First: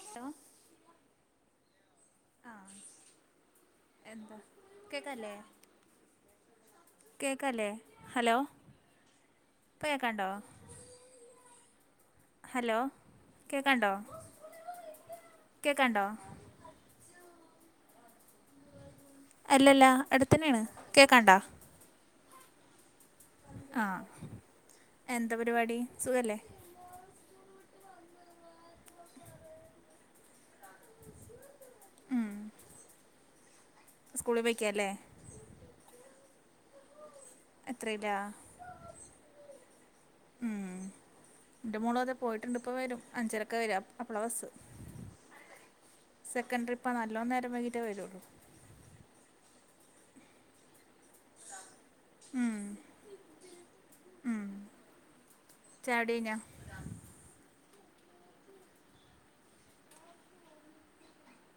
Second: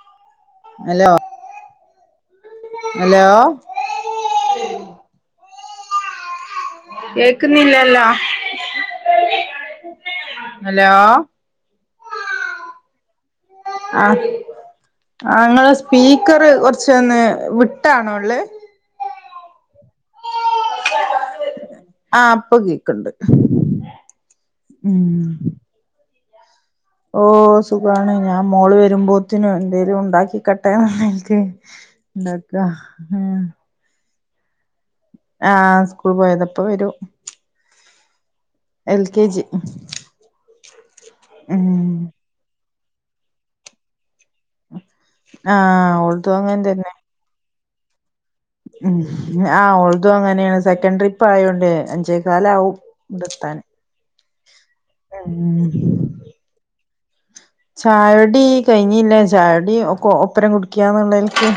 ട്ടോ ഹലോ ആഹ് ഹലോ എന്താ കേക്കാല്ലേ കേക്കല്ലേ കേക്കുന്നില്ലല്ലോ ഹലോ ഇപ്പ കേക്കാണ്ടോ ഹലോ ഹലോ കേക്കാണ്ടോ ആഹ് ആഹ് നിങ്ങളെ കേക്കാണ്ടോ സ്പീക്കറ് കുറച്ച് ഒന്ന് വിട്ടാണോ ഉള്ളേ അല്ലല്ല അടുത്തന്നെയാണ് കേക്കാണ്ടാ ആഹ് ഇപ്പ കേക്കണ്ട് ആ ഉം എന്താ പരിപാടി സുഖല്ലേ ഓഹ് സുഖാണ് ഞാൻ മോള് വരുമ്പോത്തിനും എന്തെേലും ഉണ്ടാക്കി ക്കട്ടെ വിചാരിച്ച് ഉം ഉണ്ടാക്ക സ്കൂളിൽ പോയക്കാ അല്ലേ ആഹ് സ്കൂളിൽ പോയതാ ഇപ്പ വരും എത്രയിലാ എൽ കെ ജി ഉം ഉം എന്റെ മോള് അത് പോയിട്ടുണ്ട് ഇപ്പോ വരും അഞ്ചരയ്ക്ക് വര അപ്പോള ബസ്സ് ആഹ് ഓൾതും അങ്ങനെ തന്നെ നല്ലോം നേരം വൈകിട്ടേ വരുള്ളൂ ഉം ആഹ് ഓൾതും അങ്ങനെയാണ് സെക്കൻഡ് ട്രിപ്പ് ആയൊണ്ട് അഞ്ചേക്കാല് ഉം ആവും ഇവിടെ എത്താൻ ഉം ചായുടി കഴിഞ്ഞോ ചായുടി കഴിഞ്ഞില്ല ചായുടി ഒപ്പരം കുടിക്കാന്നുള്ളലക്ക്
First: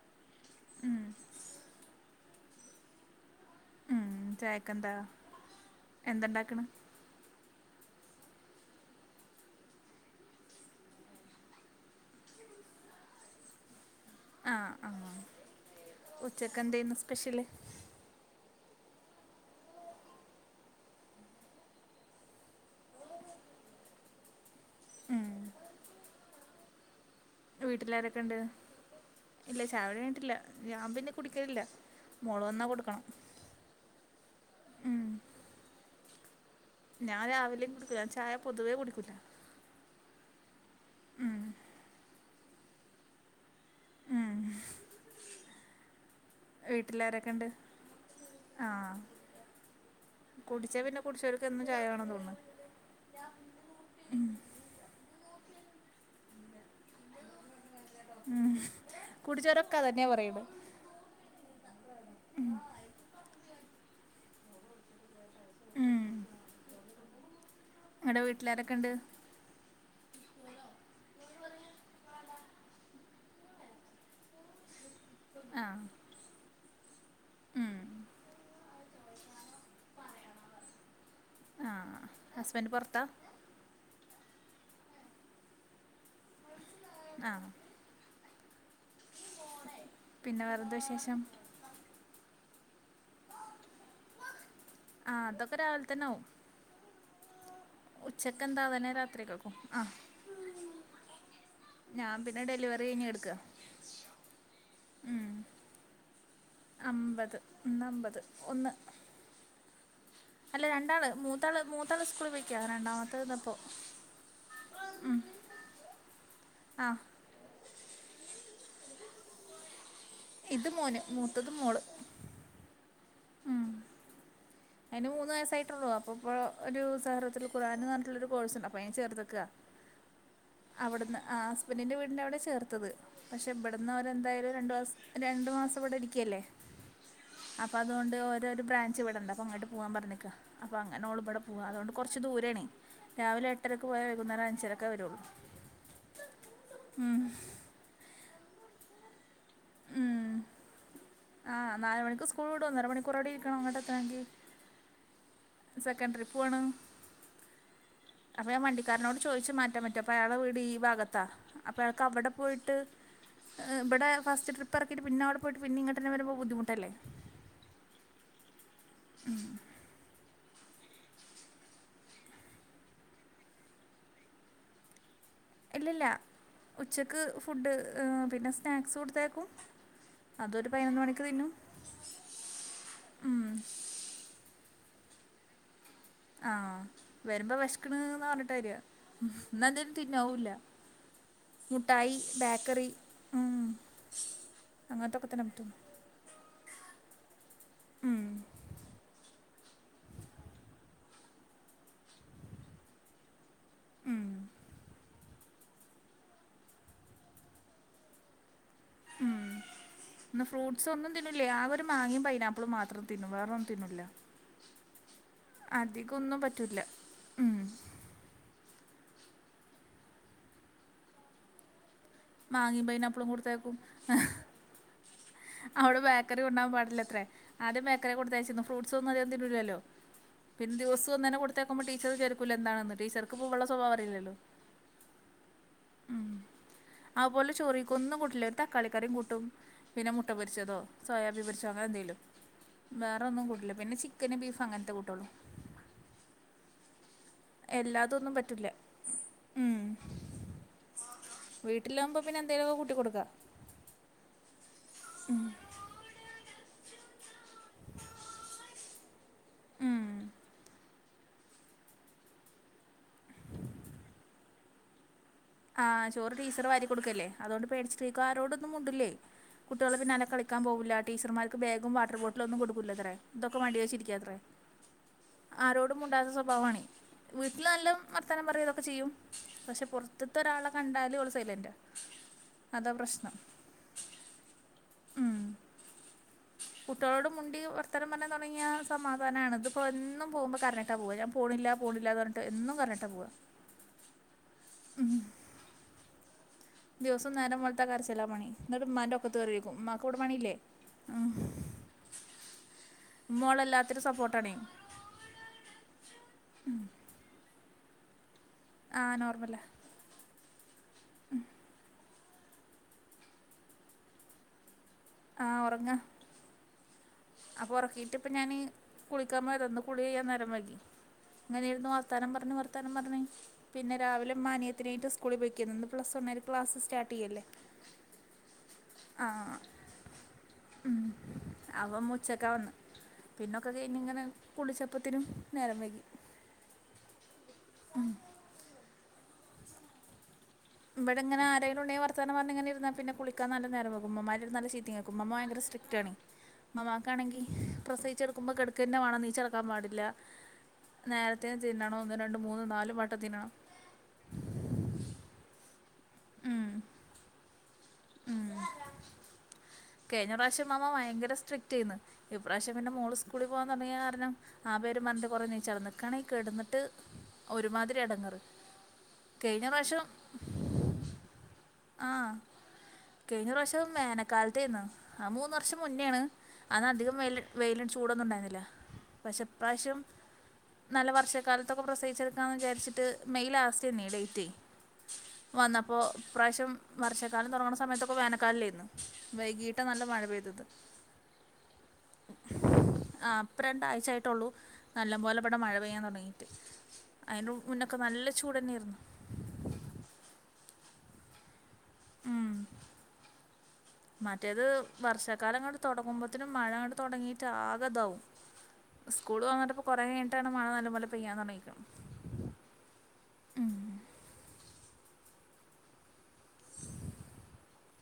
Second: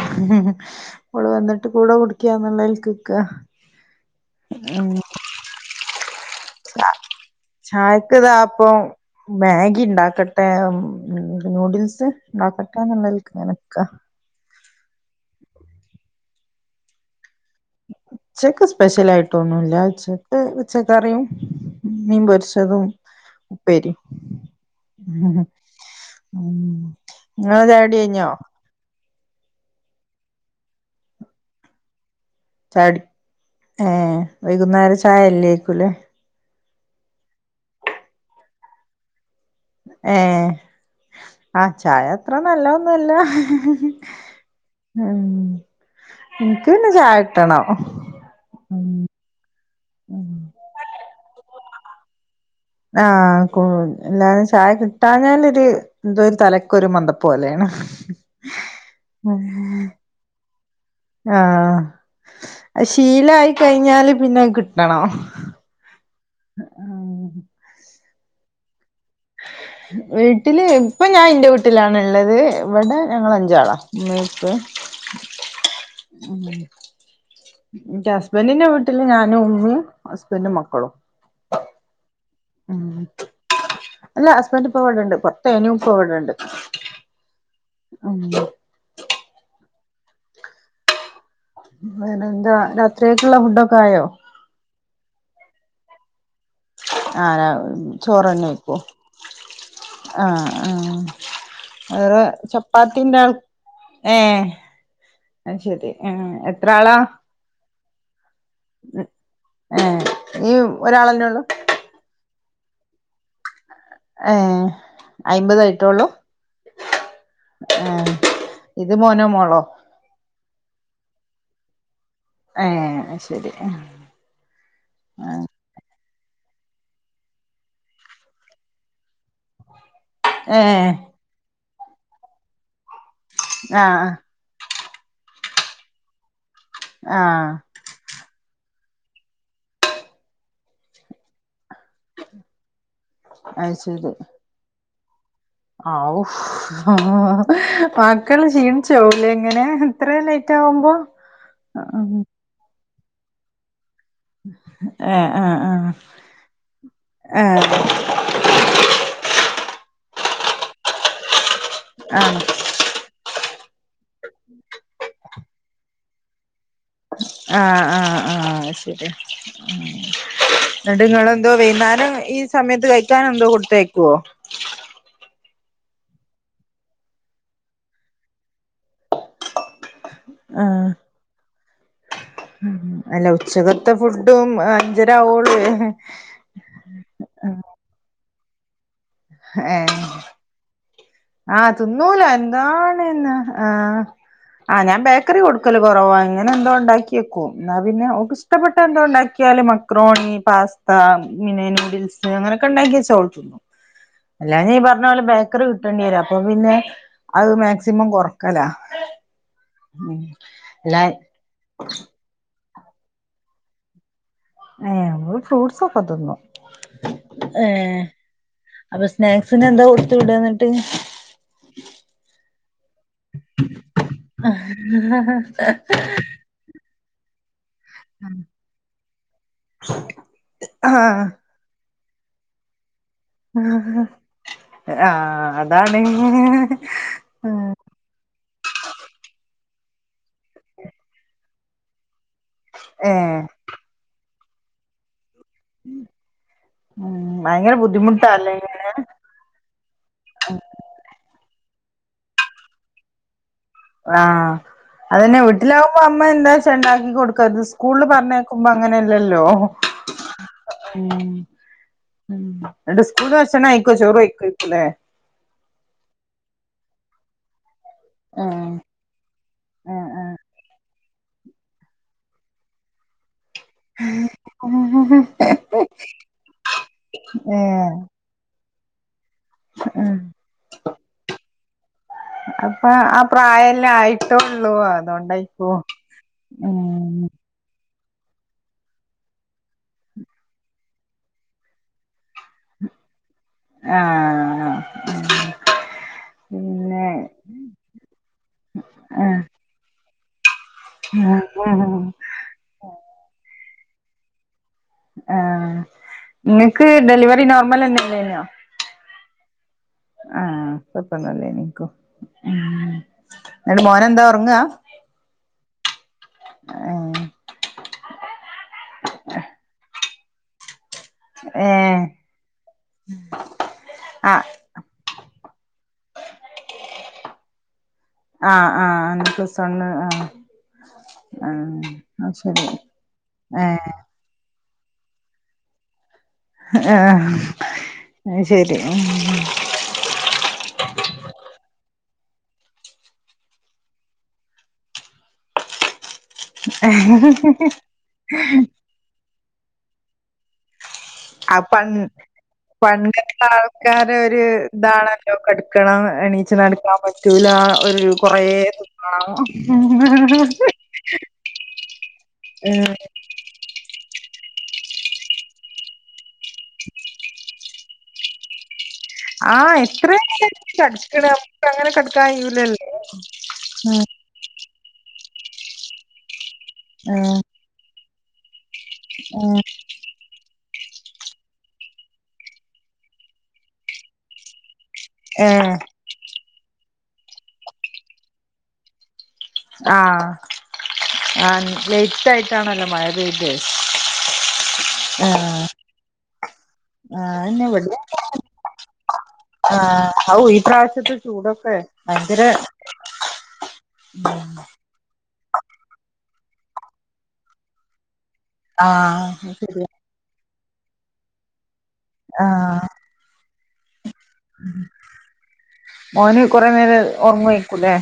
ഓള് വന്നിട്ട് കൂടെ കുടിക്കുകാന്നുള്ളതില് നിക്ക ഉം ചായക്ക് എന്താ എന്തണ്ടാക്ക്ണ് ചായക്ക്താ പ്പം മാഗി ഉണ്ടാക്കട്ടെ നൂഡിൽസ് ഉണ്ടാക്കട്ടെന്നുള്ളതിൽക്ക് നിക്ക ആഹ് ആഹ് ഉച്ചക്ക് എന്ത്യ്ന്നു സ്പെഷ്യല് ഉവ്വക്ക് സ്പെഷ്യൽ ആയിട്ടൊന്നുല്ല ഉച്ചക്ക് പച്ചക്കറിയും മീൻ പൊരിച്ചതും ഉപ്പേരിയും ഉം ഉം നിങ്ങളെ ചായുടി വീട്ടിലാരൊക്കെ കഴിഞ്ഞോ ഉണ്ട് ഇല്ല ചായുടി കഞ്ഞിട്ടില്ല ഞാൻ പിന്നെ കുടിക്കലില്ല മോള് വന്നാ ചായുടി കൊടുക്കണം ഏഹ് വൈകുന്നേര ഉം ചായല്ലേക്കുംല്ലേ ഞാൻ രാവിലെയും കുടിക്കുല്ല ചായ പൊതുവേ കുടിക്കൂല്ല ഏഹ് ആഹ് ചായ അത്ര നല്ല ഒന്നുല്ല ഉം ഉം ഇൻക്ക് പിന്നെ ചായ വീട്ട്ലാരൊക്കെണ്ട്? കിട്ടണം ഉം ആഹ്. ഉം കുടിച്ചാ പിന്നെ കുടിച്ചവർക്ക് എന്നും ചായ വേണം തോന്നും. ആഹ് ക്കു എന്നാലും ചായ കിട്ടാഞ്ഞാലൊര് എന്തോരു തല ക്കൊരു മന്തപ്പ് പോലെയാണ്. ഉം ന്ന് പറയുമ്പഴ് ആഹ് അത് ശീലായി കഴിഞ്ഞാല് പിന്നെ അഹ് കിട്ടണം. ഉം. ആഹ് ഇങ്ങടെ വീട്ട്ലാരെക്കെണ്ട്? വീട്ടില് ഇപ്പ ഞാ ഇന്റെ വീട്ടിലാണ് ഇള്ളത്. ഇവിടെ ഞങ്ങളഞ്ചാള ഇമ്മീഇപ്പീ ആഹ് ഉം ഉം ഇന്റെ ഹസ്ബൻഡിന്റെ വീട്ടില് ഞാനും ഉമ്മിം ഹസ്ബൻഡും മക്കളും. ആഹ് ഹസ്ബൻഡ് ഉം പൊറത്താ അല്ല ഹസ്ബൻഡ്പ്പോ ഇവടണ്ട്. പൊർത്തേനു ഇപ്പൊ ഇവടെണ്ട്. ആഹ്. ഉം. പിന്നെ വേറെന്താ വിശേഷം? വേറെന്താ രാത്രിയേക്ക്‌ള്ള ഫുഡൊക്കായോ? ആഹ് അതൊക്കെ രാവിൽതന്നാവും. ആഹ് രാവ് എന്താ ചോറന്നേക്കും? തന്നെ രാത്രികൾക്കും ആ ആഹ് ആഹ്. ഞാൻ വേറെ പിന്നെ ഡെലിവറി കഴിഞ്ഞ് ചപ്പാത്തിന്റെ ആൾ കിടക്കുക ഏഹ് അത്ശരി ഏഹ് എത്. അമ്പത് ഇന്നമ്പത് ഒന്ന് ഏഹ് ഈ അല്ല രണ്ടാള് ഒരാളന്നെ ഉള്ളു മൂത്താള് മൂത്താള് സ്കൂളിപെയ്ക്കാ. രണ്ടാമത്തേഹ്ത ഇപ്പം. ഏഹ് അയിമ്പതായിട്ടൊള്ളൂ? ആഹ്. ഏഹേ ഇത് മോനോ മോളോ? ഇത് മോന് മൂത്തത് മോള്. ഏഹ് അഹ്ശരി. അയ്ന് മൂന്ന് വയസ്സായിട്ടൊള്ളു. അപ്പോ ഇപ്പോ ഒരു സഹ്റത്തുൽ ഖുർആന് ന്നർഞ്ട്ടുള്ളൊരു കോഴ്സ്ണ്ട് അപ്പൊ അയിന് ചേർത്ത്ക്ക. ആഹ് അവിട്ന്ന് ആ ഹസ്ബൻഡിന്റെ വീടിന്റെ അവിടെ ചേർത്തത്. പക്ഷെ ഇവ്ട്ന്ന് ആഹ് അവരെന്തായാലും രണ്ടുമാസ രണ്ട് മാസം ഇവിടെ ഇരിക്കല്ലേ? ആഹ് അപ്പ അത് കൊണ്ട് ഓരൊരു ബ്രാഞ്ച് ഇവടണ്ട്. അപ്പൊ അങ്ങട്ട് പോവാൻ പർഞ്ഞക്ക. അപ്പൊ അങ്ങാനോള് ഇബെടെ പോവാ അതോണ്ട് കൊർച്ച് ദൂരെണേ. രാവിലെ അത് എട്ടരയ്ക്ക് പോയാ വൈകുന്നേരം അഞ്ചരക്ക വരൊള്ളൂ. ആഔ മക്കള് ക്ഷീണിച്ചോവൂലെ ഇങ്ങനെ? ഇത്രേം ഉം ലേറ്റ് ആകുമ്പോ? അഹ് സ്‌കൂള് വിടും. ഒന്നര മണിക്കൂറവ്ടെ ഇരിക്കണം ഇങ്ങട്ടത്തെണങ്കി. എ എഹ് ആഹ്. ഏഹ്. അപ്പൊ ഞാൻ വണ്ടിക്കാര്നോട് ചോയ്ച്ച് മാറ്റാൻ പറ്റോ. അപ്പയാളെ വീട് ഈ ഭാഗത്താ. അപ്പൊ അയാൾക്ക് അവടെ ആഹ് പോയിട്ട് ഏഹ് ഇബടെ ഫസ്റ്റ് ട്രിപ്പെറക്കീട്ട് പിന്നവിടെ പോയീട്ട് പിന്നീ ഇങ്ങട്ടന്നെ വരുമ്പോ ബുദ്ധിമുട്ടല്ലെ? ആഹ് ആഹ് ആഹ് അത് ശെര്യ. ഇന്നട്ട് ഇങ്ങളെന്തോ വൈന്നാരം ഈ സമയത്ത് കഴിക്കാൻ എന്തോ കൊടുത്തയ്ക്കോ? ഇല്ലല്ല. ഉച്ചക്ക് ഫുഡ് ഏഹ് പിന്നെ സ്നാക്സ് കൊടുത്തയക്കും. അതൊരു ആഹ് പയിനൊന്ന്മണിക്ക് തിന്നും. അല്ല ഉച്ചക്കത്തെ ഫുഡും അഞ്ചരാവോള് [unintelligible] ആഹ് വരുമ്പോ വെഷ്ക്ക്ണ്ന്നർഞ്ഞിട്ട വരാ. ഇന്നന്തോലും ഏഹ് തിന്നോ അതുല്ല. ആഹ് തിന്നൂല എന്താണ് ന്നെ ഉം ആഹ് ആഹ് ഞാൻ അങ്ങനത്തൊക്കെ ബേക്കറി തന്നെ പറ്റും കൊട്ക്കല് കൊറവാണ്. ഇങ്ങനെ എന്തോ ഇണ്ടാക്കിയേക്കും എന്നാ പിന്നെ ഉം ഓക്ക്ഇഷ്ടപ്പെട്ട എന്തോ ഇണ്ടാക്കിയാല് മക്രോണി, പാസ് പി ന്നെ നൂഡിൽസ് അങ്ങനൊക്കെ ഉണ്ടാക്കി വെച്ചാ ഓൾ തിന്നു അല്ലാഞ്ഞ ഈ പറഞ്ഞ പോലെ ബേക്കറി കി. ട്ടണിരാ അപ്പൊ പിന്നെ അത് മാക്സിമം കൊറക്കല. എന്നാ ഫ്രൂട്ട്സ് അല്ല ഒന്നും തിന്നൂില്ല ആ ഒരു മാങ്ങിയയും പൈനാപ്പിളും മാത്രം തിന്നും വേറെ ഒന്നും തിന്നൂല്ല. ഏ നമ്മള് ഫ്രൂട്ട്സൊക്കെ തിന്നു. പറ്റൂല്ല ഉം ഏ അപ്പൊ സ്നാക്സിന് എന്താ കൊടുത്ത വിടന്നിട്ട്. മാങ്ങിയും പയിന അപ്പളും കൊടുത്തേക്കും. [unintelligible] അവിടെ ബേക്കറി കൊണ്ടാൻ പാടില്ല എത്രേ. ആദ്യം ബേക്കറെ കൊടുത്തയച്ചിരുന്നു ഫ്രൂട്ടസ് ഒന്നും അതികം തിന്നുല്ലലോ പിന്നെ ദിവവും ആഹ് ഒന്നന്നേ കൊടു. തെക്കുമ്പോ ടീച്ചർ വിചാരിക്കുല്ലേ എന്താണന്ന് ടീച്ചർ. ആ അതാണ്. ആപലെ ചോറി. ഒന്നും കൂട്ടില്ല ഒരു തക്കാളി കറിയും കൂട്ടും പിന്നെ മുട്ട പൊരിച്ചതോ സോയാബി പൊരിച്ചോ അങ്ങനെ എന്തേലും. വേറെ ഏഹ് ഒന്നും കൂട്ടില്ല പിന്നെ ചിക്കന ബീഫും അങ്ങനത്തെ കൂട്ടുള്ളൂ. ഉ ഭയങ്കര എല്ലാതൊന്നും ബുദ്ധിമുട്ടാല്ലേ പറ്റില്ല ന്. ഉം വീട്ടിൽ വകുമ്പോ പിന്നെ എന്തേലുമക്കെ കൂട്ടി കൊടുക്കാ. ആഹ അതന്നെ വീട്ടിലാകുമ്പോ അമ്മ എന്താ ച ഉണ്ടാക്കി കൊടുക്ക ഇത് സ്കൂളിൽ പറഞ്ഞേക്കുമ്പോ. അങ്ങനെയല്ലല്ലോ. ഉം ഉം ഉം എന്നിട്ട് സ്കൂളന് ഭക്ഷണ കയിക്കോ ചോറ കയ്ക്കോക്കലെ. ആഹ ചോറ് ടീച്ചറ് വാരി കൊടുക്കല്ലേ അതുകൊണ്ട് പേടിച്ചട്ടീക്കും ആരോടൊന്നും ആഹ് മൂണ്ടല്ലേ. കുട്ടികൾ ആഹ് പിന്നെ അന ആഹ് കളിക്കാൻ പോവില്ല ടീച്ചർമാർക്ക് ബാഗും വാട്ടറ് ബോട്ടില ഒന്നും കൊടുക്കില്ലത്രേ. ഇതൊക്കെ മടി വെച്ചിരിക്കാത്രേ ആരോടും മൂണ്ടാത്ത സ്വഭാവണ വീട്ടിൽ നല്ല. ഏഹ് വർത്തനം പറതൊക്കെ ചെയ്യും പക്ഷെ ഉം പുറത്തത്ത ഒരാളെ കണ്ടാല് ഓള് സൈലൻറ് ആ. അപ്പൊ ആ പ്രായെല്ലേ ആയിട്ടേള്ളൂ അതൊണ്ടായിക്കു. ഉം. കുട്ടളോട് മുണ്ടി വർത്തനം പറാൻ തുടങ്ങിയ സമാധാനാണ് ഇത്‌പ്പോൾ എന്നും പോക്പോൾ കറനിയിട്ട പോകുക ഞാൻ പോണില്ല പോണില്ല എന്ന് പറഞ്ഞ. കേട്ട് എന്നും കറഞ്ഞിട്ട് പോവാ. ആഹ. മ് പിന്നെ ദിവസം നേരം വെളുത്ത ആ കരചില്ലാ പണി എന്നട്ട്മാന്റെ ഒക്കത്റിരിക്കും മാക്കവിടെ പണില്ലേ. മം മം മോളെല്ലാത്തിരും സപ്പോർട്ടാണ. ആ നിങ്ങൾക്ക് ഡെലിവറി നോർമൽ എന്നെല്ലനോ. ആ നോർമല. ആഹ കൊയപ്പം ഒന്നുലെനിയേക്കും മം എന്നിട് മോൻ എന്താ ഉറങ്ങാ. ആഹ ഉറങ്ങാ. ഏഹ് അപ്പൊ ഉറക്കിയിട്ട് ഇപ്പ ഞാന് കുളിക്കാൻ പോയത ഇന്ന് കുളിക്കാൻ നേരം വൈകി. ഏ ഇങ്ങനെയായിരുന്നു വർത്താനം പറഞ്ഞഞ് വർത്താനം പറഞ്ഞു പിന്നെ ആ രാവിലെ മാനിയ. ത്തിനെയിട്ട് സ്കൂള പോയിക്കെനി പ്ലസ് വണ്ണർക്ക് ക്ലസ് സ്റ്റാർട്ട് ചെയ്യല്ലേ. ആഹ് ആഹ് ഇന്ന് പ്ലസ് വൺ ആഹ. അവമ്മുച്ചക്കാ വന്ന്. ഏ പിന്നൊക്കെ കഴിഞ്ഞ് ഇങ്ങനെ കുളിച്ചപ്പത്തിനും നേരം വൈകി. ആഹ് അത് ശരി. ഉം ഇവടെ ഇങ്ങനെ ആരേലും ഉണ്ടെങ്കി വർത്താനം പറഞ്ഞ്ങ്ങനെ ഇരുന്നാ പിന്നെ കുളിക്കാൻ നല്ല നേരമാകും. ഉമ്മുമ്മാന്റെ നല്ല ചീത്തിം കേക്കും. ഉമ്മുമ്മ ഭയങ്കര സ്ട്രി ക്റ്റാണ്. ഉമ്മാമ്മാക്കാണെങ്കി പ്രസവിച്ചെടുക്കുമ്പോ കെടക്ക് ന്നെ വേണം നീച്ചടക്കാൻ പാടില്ല. നേരത്തെ ആ തിന്നണം. ഒന്ന് രണ്ട് മൂന്ന് നാലും വട്ടം തിന്നണം. ആക്കാര ഒരു ഇതാണല്ലോ കെടുക്കണം എണീച്ച് ഉം നടക്കാൻ പറ്റൂല. ഒ രു കൊറേയെ [unintelligible] കഴ്ഞ്ഞ പ്രാവശ്യം ഉമാമ്മ ഭയങ്കര സ്ട്രിക്റ്റ് ആയിന്ന്. ഇപ്രാവശ്യം പിന്നേ ഉം മോള് സ് സ്കൂളി പോകാൻ തെടങ്ങിയാ ക്കൂളി തൊടങ്ങ്യേ കാരണം ആ പേരും പറഞ്ഞ്ട്ട് കൊറേ നീച്ചടന്ന്. ഇക്കാണെങ്കി കെടന്നിട്ട് ഒരുമാതിരി എടങ്ങറ് ആഹ്. എത്രേന്ന് [unintelligible] ട്ടാ കട്ക്ക്ണ്. നമ്മുക്ക് അങ്ങനെ കട്ക്കാൻ കയ്യൂലല്ലോ. കയ്ഞ്ഞ പ്രാവശ്യം മേ കാലത്തെന്നു അത് മൂന്ന് വർഷം മുന്നേണ്. അന്ന് അധികം ഉം വെയ്ല് വെയിലിന് ചൂടൊന്നും ഉണ്ടായിരുന്നില്ല. പക്ഷേ ഉം ഇപ്പാശ്യം നല്ല വർഷക്കാലത്തൊക്കെ പ്രസവിച്ചടുക്കാന്ന് വിചാരിച്ചിട്ട് മെയ് ലാസ്റ്റേയ്ന്നേ ഡേയ്റ്റേ ഏ വന്നപ്പോ ഇപ്രാവശ്യം വർഷക്കാലം തൊടങ്ങണ സമയത്തൊക്കെ വേനക്കാലല്ലേയ്ന്ന്. വൈകീട്ടാ നല്ല ആ മഴ പെയ്തത് ആ ലേറ്റ് ആയിട്ടാണല്ലോ മഴ ആഹ് പെയ്തെ പ്പ രണ്ടാഴ്ച ആയിട്ടൊള്ളൂ. ആ നല്ലോംപോലെ ഇവടെ മഴ പെയ്യാൻ തൊടങ്ങി ആ അയന്റെ മുന്നൊക്കെ നല്ല ചൂടന്നെയ്ര്ന്നു. ആഹ് ഔ ഈ പ്രാവശ്യത്തെ ചൂടൊക്കെ ഭയങ്കര ഉം മറ്റേത് വർഷ കാലങ്ങട്ട് തൊടങ്ങുമ്പത്തിനും മഴങ്ങട് തൊടങ്ങിട്ട് ആകെതാവും ആ സ്കൂള് തൊറന്ന്ട്ട്പ്പോ ശരിയാ കൊറെ കയ്ഞ്ഞിട്ടാണ് മഴ നല്ലപോല പെയ്യാൻ തൊടങ്ങീക്ക്ണ്. ആഹ് മോന് കൊറെ നേരം ഒർങ്ങയ്ക്കുല്ലേ?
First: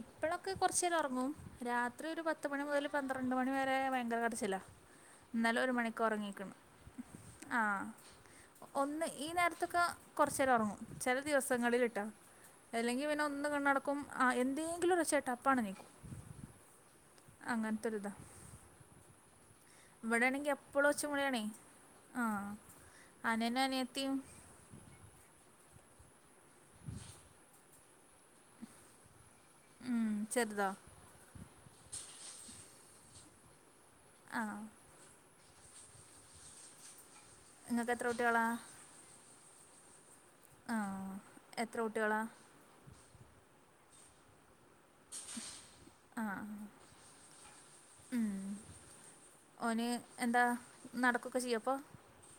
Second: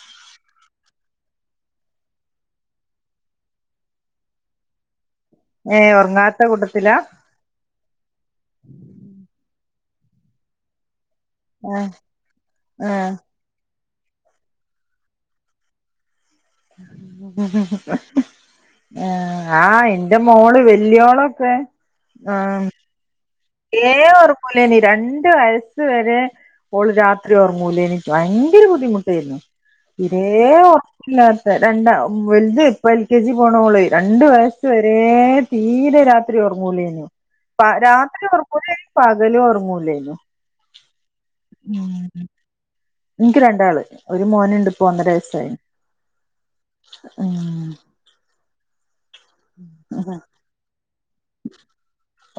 ഇപ്പളൊക്കെ കൊറച്ചേരം ഒറങ്ങും. രാത്രി ഒരു പത്ത് മണി മുതല് പന്ത്രണ്ട് മണി വരെ ഭയങ്കര കരച്ചിലാ ഇന്നലെ ഒരു ഏ മണിക്ക് ഉറങ്ങാത്ത ഒറങ്ങീക്ക്ണ് കൂട്ടത്തിലാ ആഹ്. ഒന്ന് ഈ നേരത്തൊക്കെ കൊറച്ചേരം ഒറങ്ങും ചെല ആ ദിവസങ്ങളില് ട്ടോ ആ അല്ലെങ്കി പിന്നെ ഒന്ന് കണ്ണടക്കും ആഹ് എന്തേങ്കിലും ഒരൊച്ച കേട്ടാ അപ്പാണ്ടെണീക്കും ആഹ് ആഹ് ഇന്റെ ഇവിടെ ആണെങ്കിൽ മോള് എപ്പോഴും ഒച്ചമൂളിയാണേ വല്യോളൊക്കെ. ആഹ് അന്യേനും അന്യേത്തിം ഒർങ്ങൂലേനി. രണ്ട് വയസ്സ് വരെ ഓള് രാത്രി ഒർങ്ങൂലേനി. ഭയങ്കര ബുദ്ധിമുട്ടായിരുന്നു. ഉം, ഇതേ ചെറുതോ പോ ഇല്ലാത്ത രണ്ടാ വലുത് ഇപ്പ എൽ കെ ജി പോണോള്. രണ്ട് ആ വയസ് വരെ ഏഹ് തീരെ രാത്രി ഒറങ്ങൂലേനു. പ നിങ്ങൾക്ക് എത്ര രാത്രിം കുട്ടികളാ ഒറങ്ങൂല പകലും ഒർങ്ങൂലേയ്ന്നു ആഹ് എത്ര കുട്ട്യേളാ? ഇൻക്ക് രണ്ടാള്. ഒരു മോനുണ്ട്പ്പോ ഒന്നര വയസായ്ണ്. ഉം ഉം. ഓന് എന്താ? നടക്കൊക്കെ ചെയ്യോ പ്പോ?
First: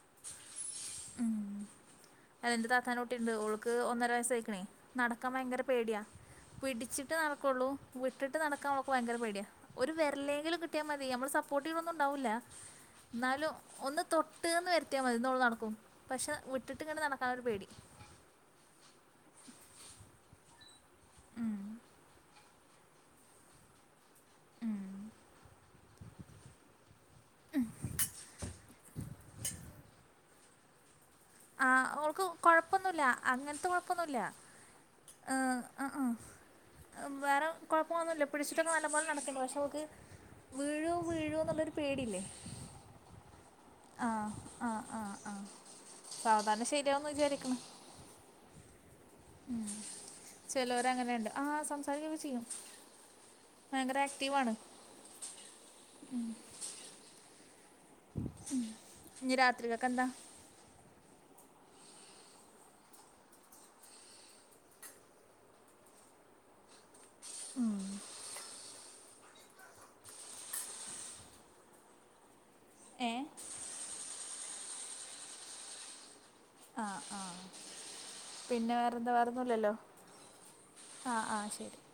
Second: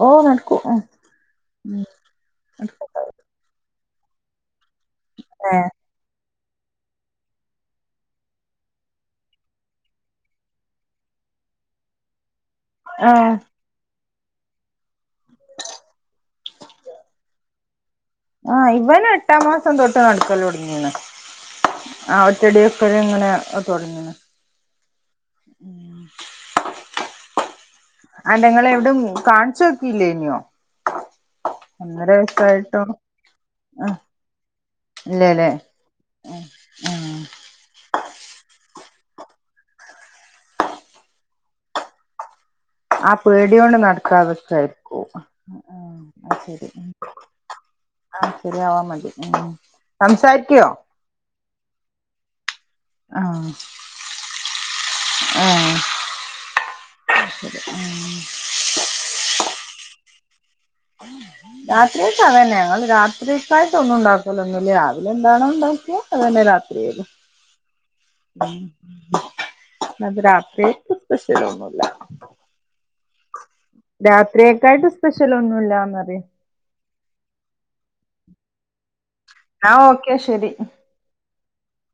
ഓ നടക്കും. ഉം ഉം. എ ഇന്റെ താത്താന്റെ കുട്ടിണ്ട്. ഓൾക്ക് ഒന്നര വയസ്സായിക്കണേ. നടക്കാൻ ഭയങ്കര ആഹ് പേട്യാ. പിടിച്ചിട്ട് നടക്കൊള്ളൂ. വിട്ടിട്ട് നടക്കാൻ ഓൾക്ക് ഭയങ്കര പേട്യാ. ഒരു വെരലേങ്കിലും കിട്ട്യാ മതി. നമ്മൾ സപ്പോർട്ട് ചെയ്ണൊന്നും ഉണ്ടാവൂല്ല. ന്നാലും ഒന്ന് തൊട്ട്ന്ന് വരുത്തിയാ മതി ഇന്ന ഓള് നടക്കും പക്ഷെ വിട്ടിട്ട് ഇങ്ങെട്ട് നടക്കാാനൊരു പേടി ആഹ് ഇവന് എട്ടാം മാസം തൊട്ട് നടക്കലൊടങ്ങീണ് ആഹ് റ്റടി വെക്കലങ്ങനെ തൊടങ്ങീണ് ഉം അല്ല ങ്ങള് എവടെം കാണച്ചോക്യോ ഇല്ലെയ്നൊ ആഹ് ഓൾക്ക് കൊഴപ്പൊന്നുല്ല അങ്ങനത്തെ ആഹ് കൊഴപ്പൊന്നുല്ല ഇല്ലല്ലേ ആഹ് അഹ് ആഹ് വേറെ കൊഴപ്പൊന്നുല്ല പിടിച്ചിട്ടൊക്കെ നല്ലപോലെ നടക്കണ്ട് പക്ഷേ ഓക്ക് വീഴും വീഴും ള്ളൊരു പേടില്ലേ ആ പേടിയോണ്ട് ആഹ് നടക്കാതെക്കായിരിക്കും ആഹ് ആഹ് സാവധാനം ശരിയാവുന്ന് വിചാരിക്കണ് ആഹ് ശരി ആവാ മതി ഉം സംസാരിക്കോ ചെലോര് അങ്ങനെണ്ട് ആഹ് സംസാരിക്കൊക്കെ ചെയ്യും ഭയങ്കര ആക്റ്റീവണ് ഉം ഉം ഇഞ്ഞു രാത്രിക്കക്ക് ന്താ? രാത്രിക്ക് അവന്നെ ഞങ്ങൾ രാത്രിക്കായിട്ട ഒന്നും ഉണ്ടാക്കലോ ഒന്നുമില്ല രാവിലെ എന്താണോ ഉണ്ടാക്കിയ- അതന്നെ രാത്രിയേലും. ഉം ഉം അത് രാത്ര്യ യാക്ക സ്പെഷ്യല ഒന്നുല്ല ഏഹ് രാത്രിയക്കായിട്ട് സ്പെഷ്യൽ ഒന്നുല്ലന്ന്റിയ. ആഹ് ആഹ് പിന്നെ വേറെന്താ വേറെന്നുംല്ലല്ലോ? എന്നാ ഓക്കെ ശരി ആഹ് ആഹ് ശരി